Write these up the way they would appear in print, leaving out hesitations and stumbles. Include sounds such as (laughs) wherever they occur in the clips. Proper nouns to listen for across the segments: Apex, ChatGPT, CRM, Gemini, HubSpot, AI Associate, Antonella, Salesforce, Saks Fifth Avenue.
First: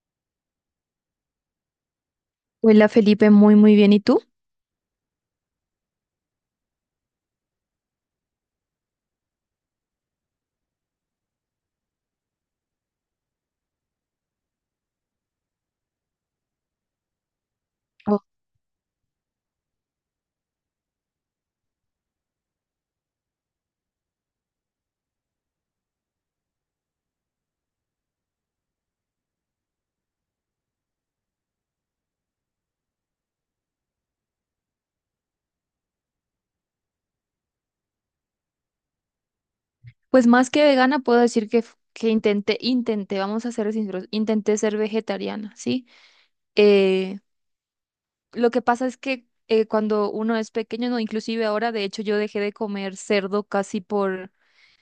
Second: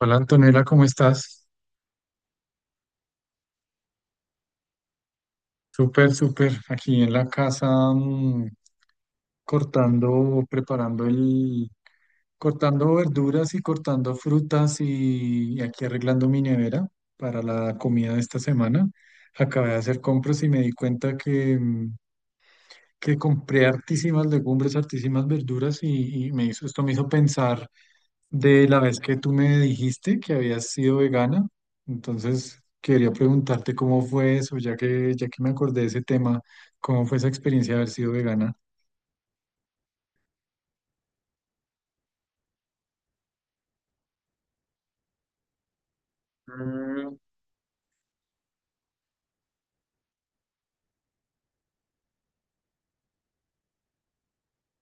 Hola Antonella, ¿cómo estás? Hola Felipe, muy muy bien. ¿Y tú? Súper, súper. Aquí en la casa mm, cortando, cortando verduras y cortando frutas y aquí arreglando mi nevera para la comida de Oh. esta semana. Acabé de hacer compras y me di cuenta que compré hartísimas legumbres, hartísimas verduras y esto me hizo pensar de la vez que tú me dijiste que habías sido vegana. Entonces quería preguntarte cómo fue eso, ya que me acordé de ese tema, cómo fue esa experiencia de haber sido vegana. Pues más que vegana puedo decir que, intenté, vamos a ser sinceros, intenté ser vegetariana, ¿sí? Mm, Eh, Lo que pasa es que cuando uno es pequeño, no, inclusive ahora, de hecho, yo dejé de comer cerdo casi por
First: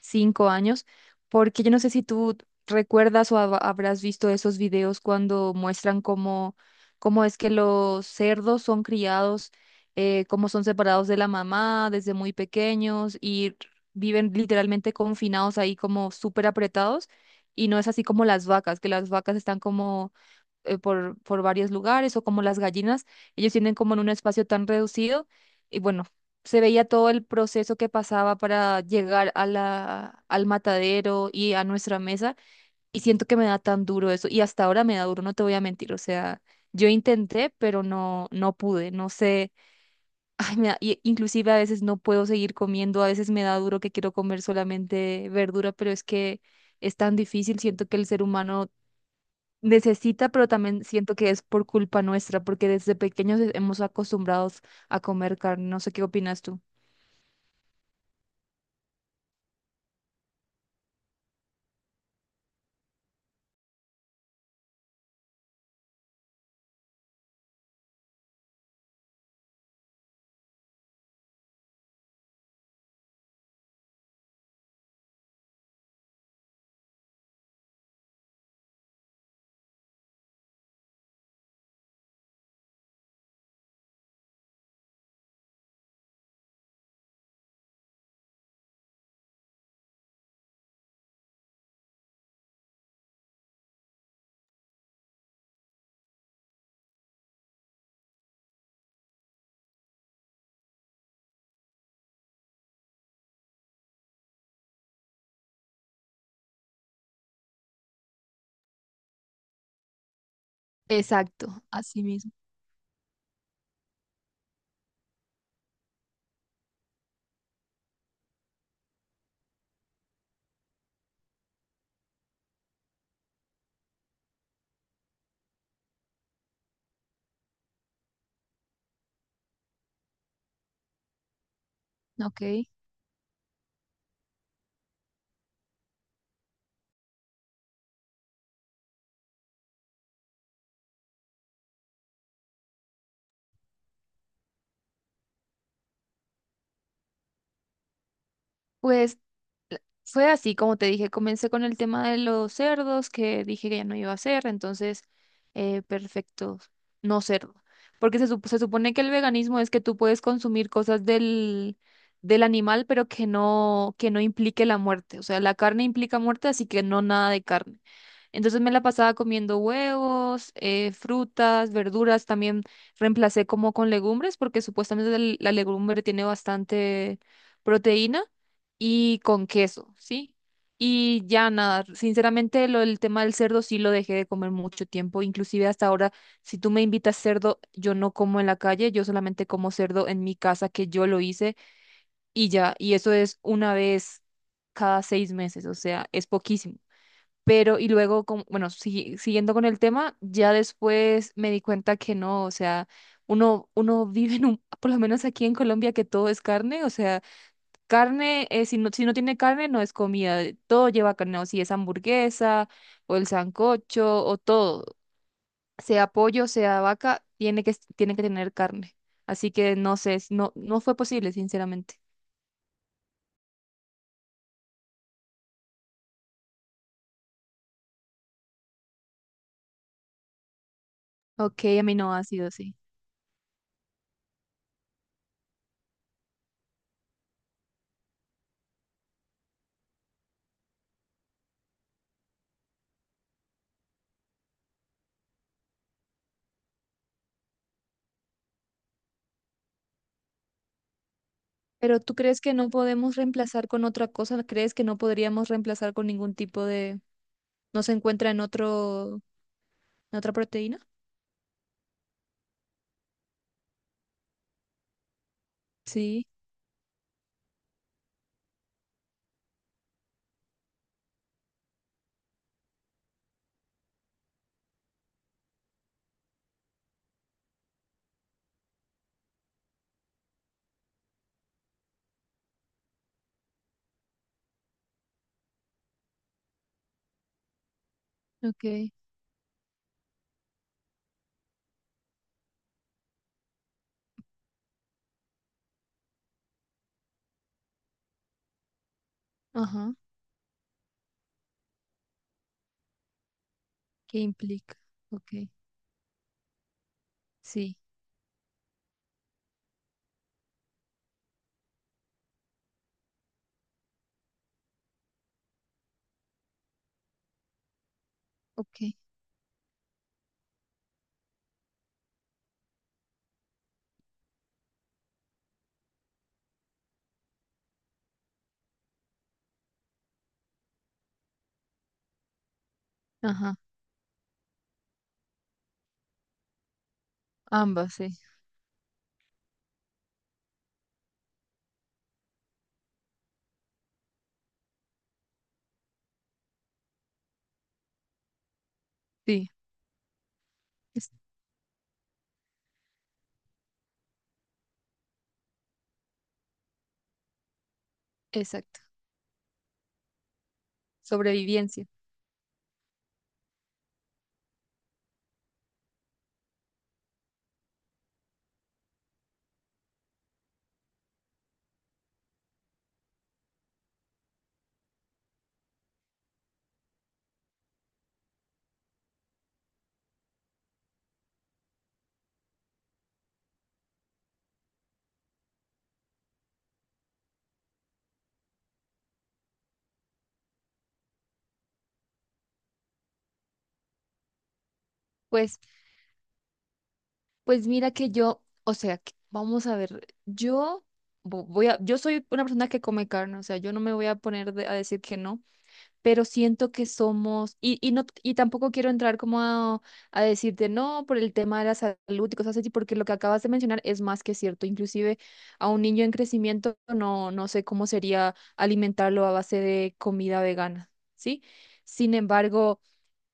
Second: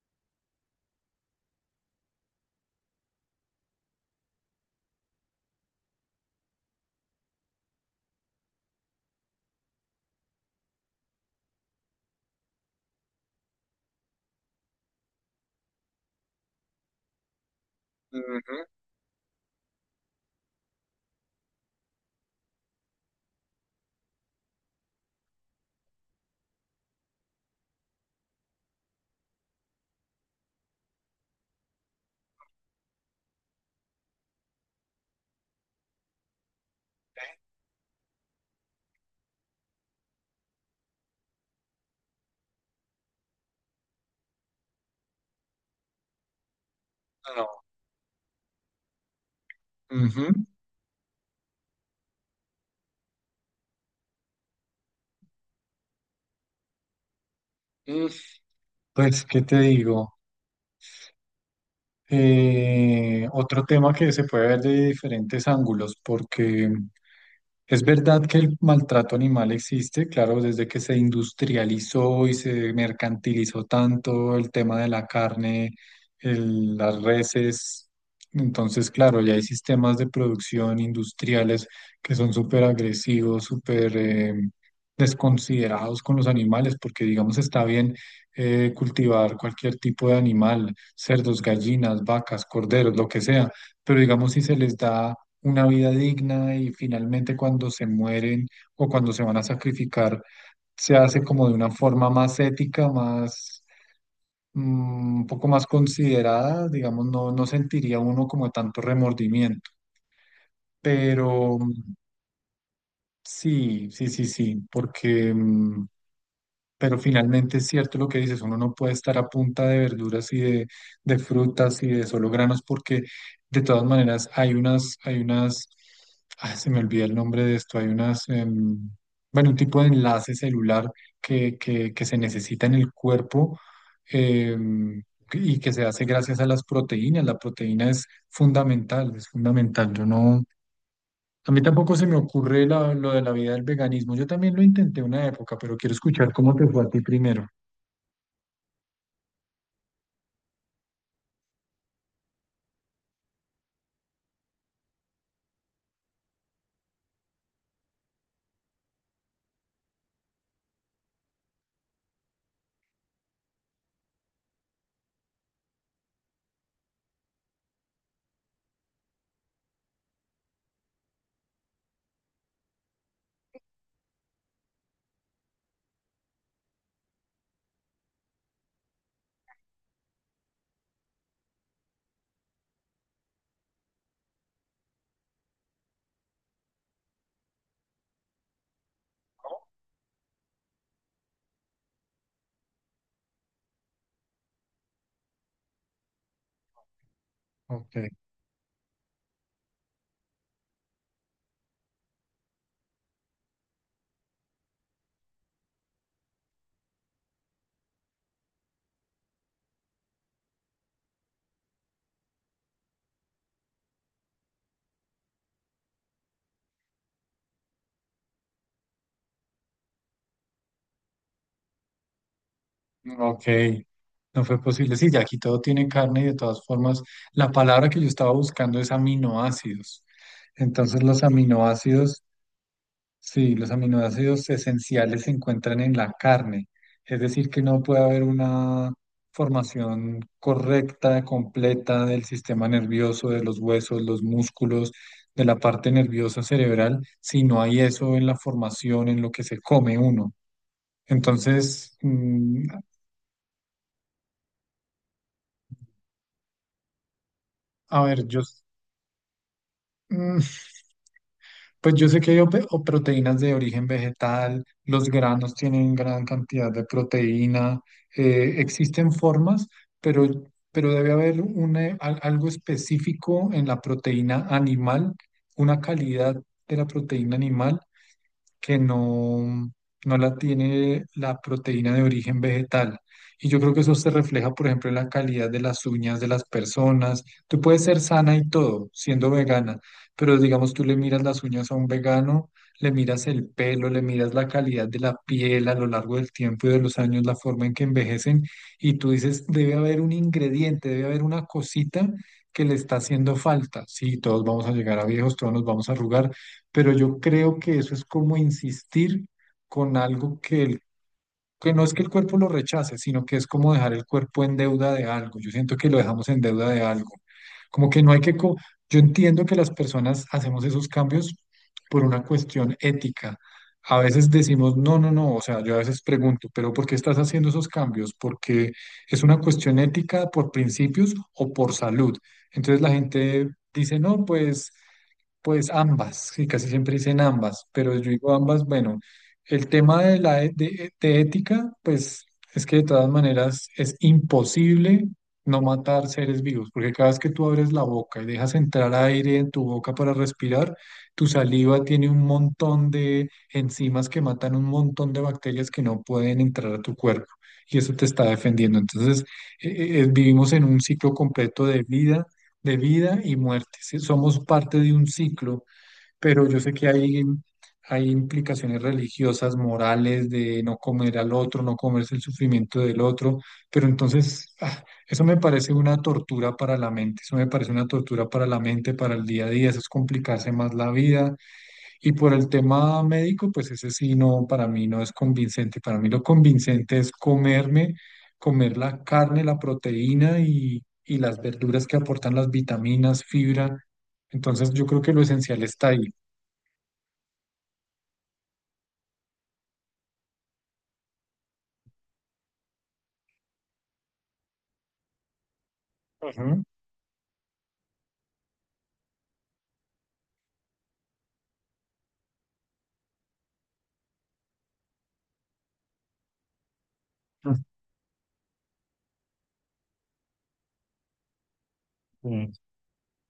5 años, porque yo no sé si tú recuerdas o habrás visto esos videos cuando muestran cómo, cómo es que los cerdos son criados, cómo son separados de la mamá desde muy pequeños y viven literalmente confinados ahí como súper apretados. Y no es así como las vacas, que las vacas están como por varios lugares o como las gallinas, ellos tienen como en un espacio tan reducido y bueno, se veía todo el proceso que pasaba para llegar a la, al matadero y a nuestra mesa, y siento que me da tan duro eso y hasta ahora me da duro, no te voy a mentir, o sea, yo intenté, pero no, no pude, no sé, (laughs) ay, inclusive a veces no puedo seguir comiendo, a veces me da duro que quiero comer solamente verdura, pero es que... Es tan difícil, no. siento que el ser humano necesita, Ujú. pero también siento que es por culpa nuestra, porque desde pequeños hemos acostumbrados a comer carne. No sé qué opinas tú. Mm, Pues, ¿qué te digo? Otro tema que se puede ver de diferentes ángulos, porque es verdad que el maltrato animal existe. Claro, desde que se industrializó y se mercantilizó tanto el tema de la carne, las reses. Entonces, claro, ya hay sistemas de producción industriales que son súper agresivos, súper desconsiderados con los animales, porque digamos está bien cultivar cualquier tipo de animal: cerdos, gallinas, vacas, corderos, lo que sea. Pero digamos, si se les da una vida digna y finalmente cuando se mueren o cuando se van a sacrificar, se hace como de una forma más ética, más, un poco más considerada, digamos, no, no sentiría uno como tanto remordimiento. Exacto, Pero así mismo. sí, sí, sí, sí, porque pero finalmente es cierto lo que dices. Uno no puede estar a punta de verduras y de frutas y de solo granos, porque de todas maneras hay unas, ah, se me olvida el nombre de esto. Hay unas, bueno, un tipo de enlace celular que se Ok. necesita en el cuerpo, em, y que se hace gracias a las proteínas. La proteína es fundamental, es fundamental. Yo no, a mí tampoco se me ocurre lo de la vida del veganismo. Yo también lo intenté una época, pero quiero escuchar cómo te fue a ti primero. Pues fue así, como te dije, comencé con el tema de los cerdos, que dije que ya no iba a hacer, entonces, perfecto, no cerdo. Porque se supone que el veganismo es que tú puedes consumir cosas del, del animal, pero que no implique la muerte. O sea, la carne implica muerte, así que no, nada de carne. Entonces me la pasaba comiendo huevos, frutas, verduras, también reemplacé como con legumbres, porque supuestamente la legumbre tiene bastante proteína y con queso, ¿sí? Y ya nada, sinceramente lo del tema del cerdo sí lo dejé de comer mucho tiempo, inclusive hasta ahora, si tú me invitas cerdo, yo no como en la calle, yo solamente como cerdo en mi casa que yo lo hice y ya, y eso es una vez cada 6 meses, o sea, es poquísimo. Pero y Ok, luego, bueno, siguiendo con el tema, ya después me di cuenta que no, o sea, uno vive en un, (laughs) por lo menos aquí en Colombia, que todo es carne, o sea... Carne, si no, si no tiene carne, no es comida. Todo lleva carne, o si es hamburguesa, o el sancocho, o todo. Sea pollo, sea vaca, tiene que tener carne. Así que no sé, no, no fue posible, sinceramente. ok. No fue posible. Sí, ya aquí todo tiene carne y de todas formas, la palabra que yo estaba buscando es aminoácidos. Entonces, los Ok, a mí no ha aminoácidos. sido así. Sí, los aminoácidos esenciales se encuentran en la carne, es decir, que no puede haber una formación correcta, completa del sistema nervioso, de los huesos, los músculos, de la parte nerviosa cerebral, si no hay eso en la formación, en lo que se come uno. Pero Entonces, ¿tú crees que no podemos reemplazar con otra cosa? ¿Crees que no podríamos reemplazar con ningún tipo de... no se a ver, encuentra en yo, otro, en otra mm, proteína? pues yo sé que hay o proteínas de origen vegetal. Los granos tienen Sí, gran cantidad de proteína. Existen formas, pero, pero debe haber un, algo específico en la proteína animal, una calidad de la proteína animal que no, no la tiene la proteína de origen vegetal. Y yo creo que eso se refleja, por ejemplo, en la calidad de las uñas de las personas. Tú puedes ser sana y ok. todo siendo vegana, pero digamos, tú le miras las uñas a un vegano, le miras el pelo, le miras la calidad de la piel a lo largo del tiempo y de los años, la forma en que envejecen, y tú dices, debe Ajá. haber un ingrediente, debe haber una cosita que le está haciendo falta. ¿Qué Sí, todos vamos a implica? llegar a viejos, Ok. todos nos vamos a arrugar, pero yo creo Sí, que eso es como insistir con algo que, que no es que el cuerpo lo rechace, sino que es como dejar el cuerpo en deuda de algo. Yo siento que lo dejamos en deuda de algo. Como que no hay que... ok. Yo entiendo que las personas hacemos esos cambios por una cuestión ética. A veces decimos, no, no, no, o sea, yo a veces pregunto, pero ¿por qué estás haciendo esos cambios? ¿Porque es una cuestión ética, por principios, o por salud? Entonces la gente Ajá. dice, no, pues... Pues ambas, sí, casi siempre dicen ambas, Ambas, pero sí. yo digo ambas, bueno, el tema de la e- de ética, pues es que de todas maneras es imposible no matar seres vivos, porque cada vez que tú abres la boca y dejas entrar aire Sí, en tu boca para respirar, es- tu saliva tiene un montón de enzimas que matan un montón de bacterias que no pueden entrar a tu cuerpo, y eso te está exacto. defendiendo. Entonces, vivimos en un ciclo completo Sobrevivencia. de vida y muerte. ¿Sí? Somos parte de un ciclo, pero yo sé que hay implicaciones religiosas, morales, de no comer al otro, no comerse el sufrimiento del otro. Pero entonces eso me parece una tortura para la mente, eso me parece una tortura para la mente, para el día a día. Eso es complicarse más la vida. Y por el tema médico, pues ese sí no, para mí no es convincente. Para mí lo convincente es comer la carne, la proteína y las verduras que aportan las vitaminas, fibra. Entonces yo creo que lo Pues, esencial está ahí. pues mira que yo, o sea, vamos a ver, yo voy a, yo soy una persona que come carne, o sea, yo no me voy a poner a decir que no, pero Ujú. siento que somos, y no, y tampoco quiero entrar como a decirte no por el tema de la salud y cosas así, porque lo que acabas de mencionar es más que cierto. Inclusive a un niño en crecimiento no, no sé cómo sería alimentarlo a base de comida vegana, ¿sí? Sin Ujú. embargo,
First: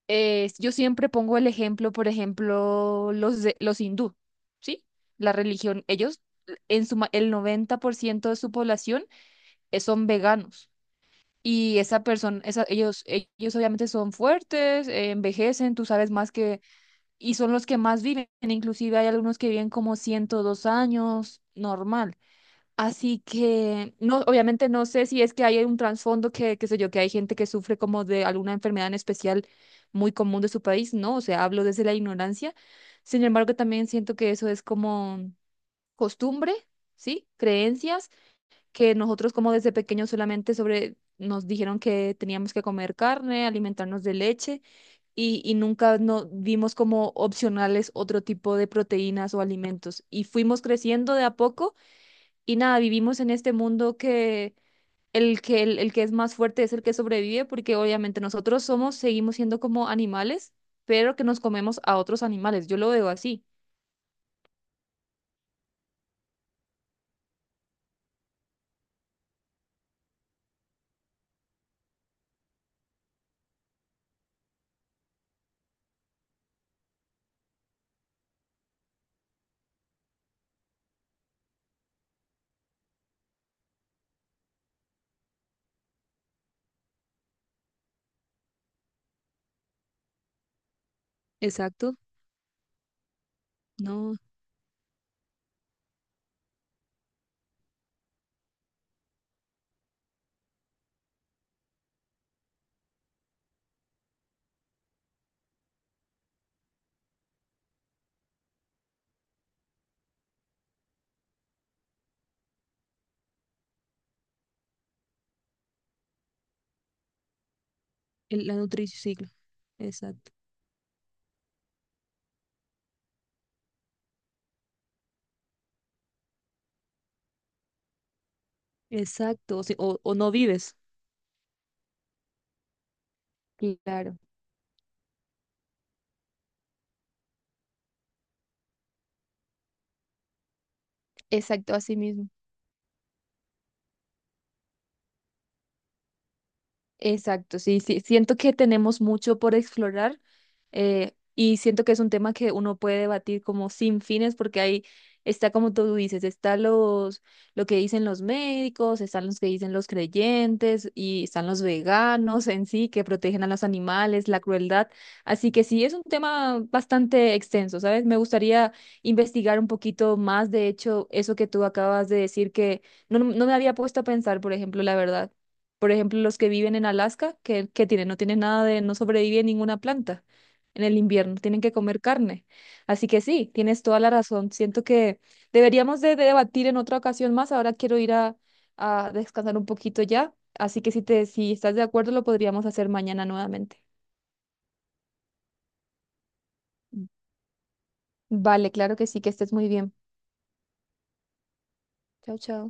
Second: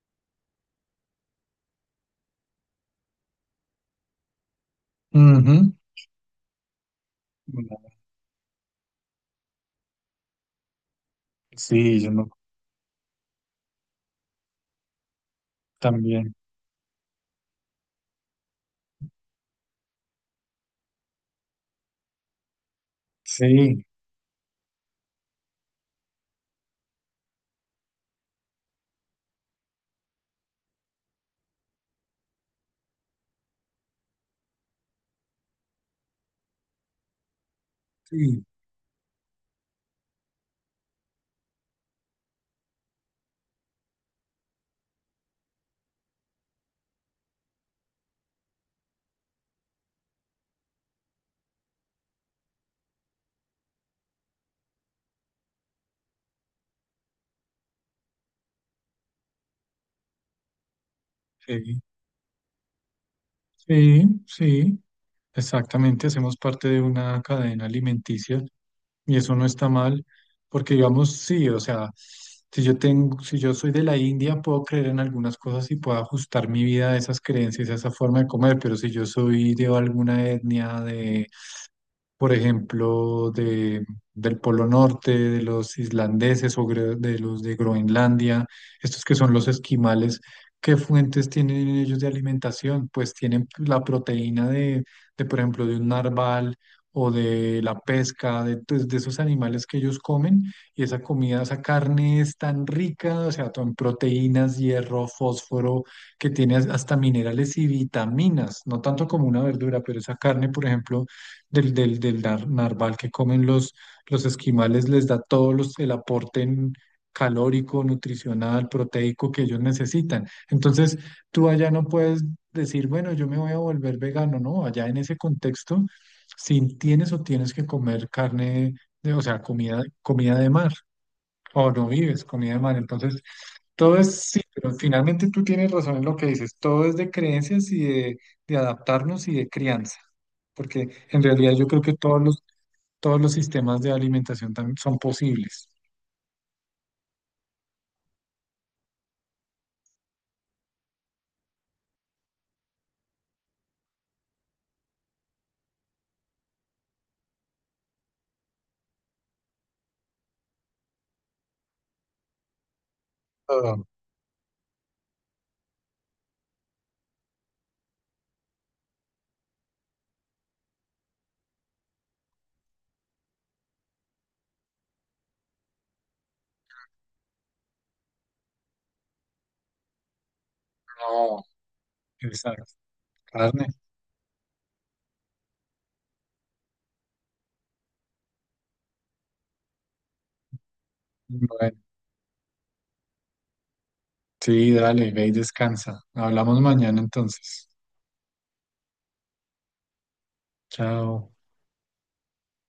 yo siempre pongo el ejemplo, por ejemplo, los, los hindú, ¿sí? La Ujú. religión, ellos, en su, el Bueno, 90% de su población son veganos. Y sí, esa yo no, persona, esa, ellos obviamente son fuertes, envejecen, tú sabes más también. que, y son los que más viven. Inclusive hay algunos que viven como 102 años, normal. Así Sí, que, no, obviamente no sé si es que hay un trasfondo que, qué sé yo, que hay gente que sufre como de alguna enfermedad en especial muy común de su país, ¿no? O sea, hablo desde la ignorancia. Sin embargo, también siento que eso es como costumbre, ¿sí? Creencias sí, que nosotros como desde pequeños solamente sobre nos dijeron que teníamos que comer carne, alimentarnos de leche y nunca no vimos como opcionales otro tipo de proteínas o alimentos. Y fuimos creciendo de a poco y nada, vivimos en este mundo que, el que es más fuerte es el que sobrevive, porque obviamente nosotros somos, seguimos siendo como animales, pero que nos comemos sí, a otros animales. Yo lo veo así. sí, sí. Exactamente, hacemos parte de una cadena alimenticia. Y eso no está mal, porque digamos, sí, o sea, si yo soy de la India, puedo creer en algunas cosas y puedo ajustar mi vida a esas creencias, a esa forma de comer. Pero si yo soy de alguna etnia, por ejemplo, de, del Polo Norte, de los islandeses, o de los de Groenlandia, estos que son los esquimales, ¿qué fuentes tienen Exacto, ellos de alimentación? Pues tienen la no, proteína de, por ejemplo, de un narval o de la pesca, de, pues, de esos animales que ellos comen. Y esa comida, esa carne, es tan rica, o sea, en proteínas, hierro, fósforo, que tiene hasta minerales y vitaminas, no tanto como una verdura, pero esa carne, por ejemplo, del narval que comen los esquimales, les da todo el aporte calórico, la nutricional, nutrición, sí, proteico que ellos necesitan. exacto. Entonces, tú allá no puedes decir, bueno, yo me voy a volver vegano. No, allá en ese contexto, si tienes, o tienes que comer carne, o sea, Exacto. O, comida, o no comida de mar, vives. o no vives comida de mar. Entonces, todo Claro, es, sí, pero finalmente tú tienes razón en lo que dices. Todo es de creencias y de adaptarnos y de crianza. Porque en realidad yo exacto, creo que así mismo. Todos los sistemas de alimentación también son posibles. Exacto, sí, sí, siento que tenemos mucho por explorar y siento que es un tema que uno puede debatir como sin fines, porque ahí está como tú dices, está los, lo que dicen los médicos, están los que dicen los creyentes y están los veganos en sí que protegen a los Ah, animales, la crueldad. Así que sí, es un tema bastante extenso, ¿sabes? Me gustaría investigar un poquito más, de hecho, eso que tú acabas de decir que no, no me había puesto a pensar, por ejemplo, la verdad. Por ejemplo, los que viven en Alaska, que tienen, no tienen nada de, no sobrevive ninguna planta en el invierno, no, tienen que comer carne. esa Así que sí, carne. tienes toda la razón. Siento que deberíamos de debatir en otra ocasión más. Ahora quiero ir a descansar un poquito ya. Así que si te, si estás Bueno, de acuerdo, lo podríamos hacer mañana nuevamente. sí, dale, ve y descansa. Hablamos mañana entonces. Vale, claro que sí, que estés muy bien. Chao. Chao, chao.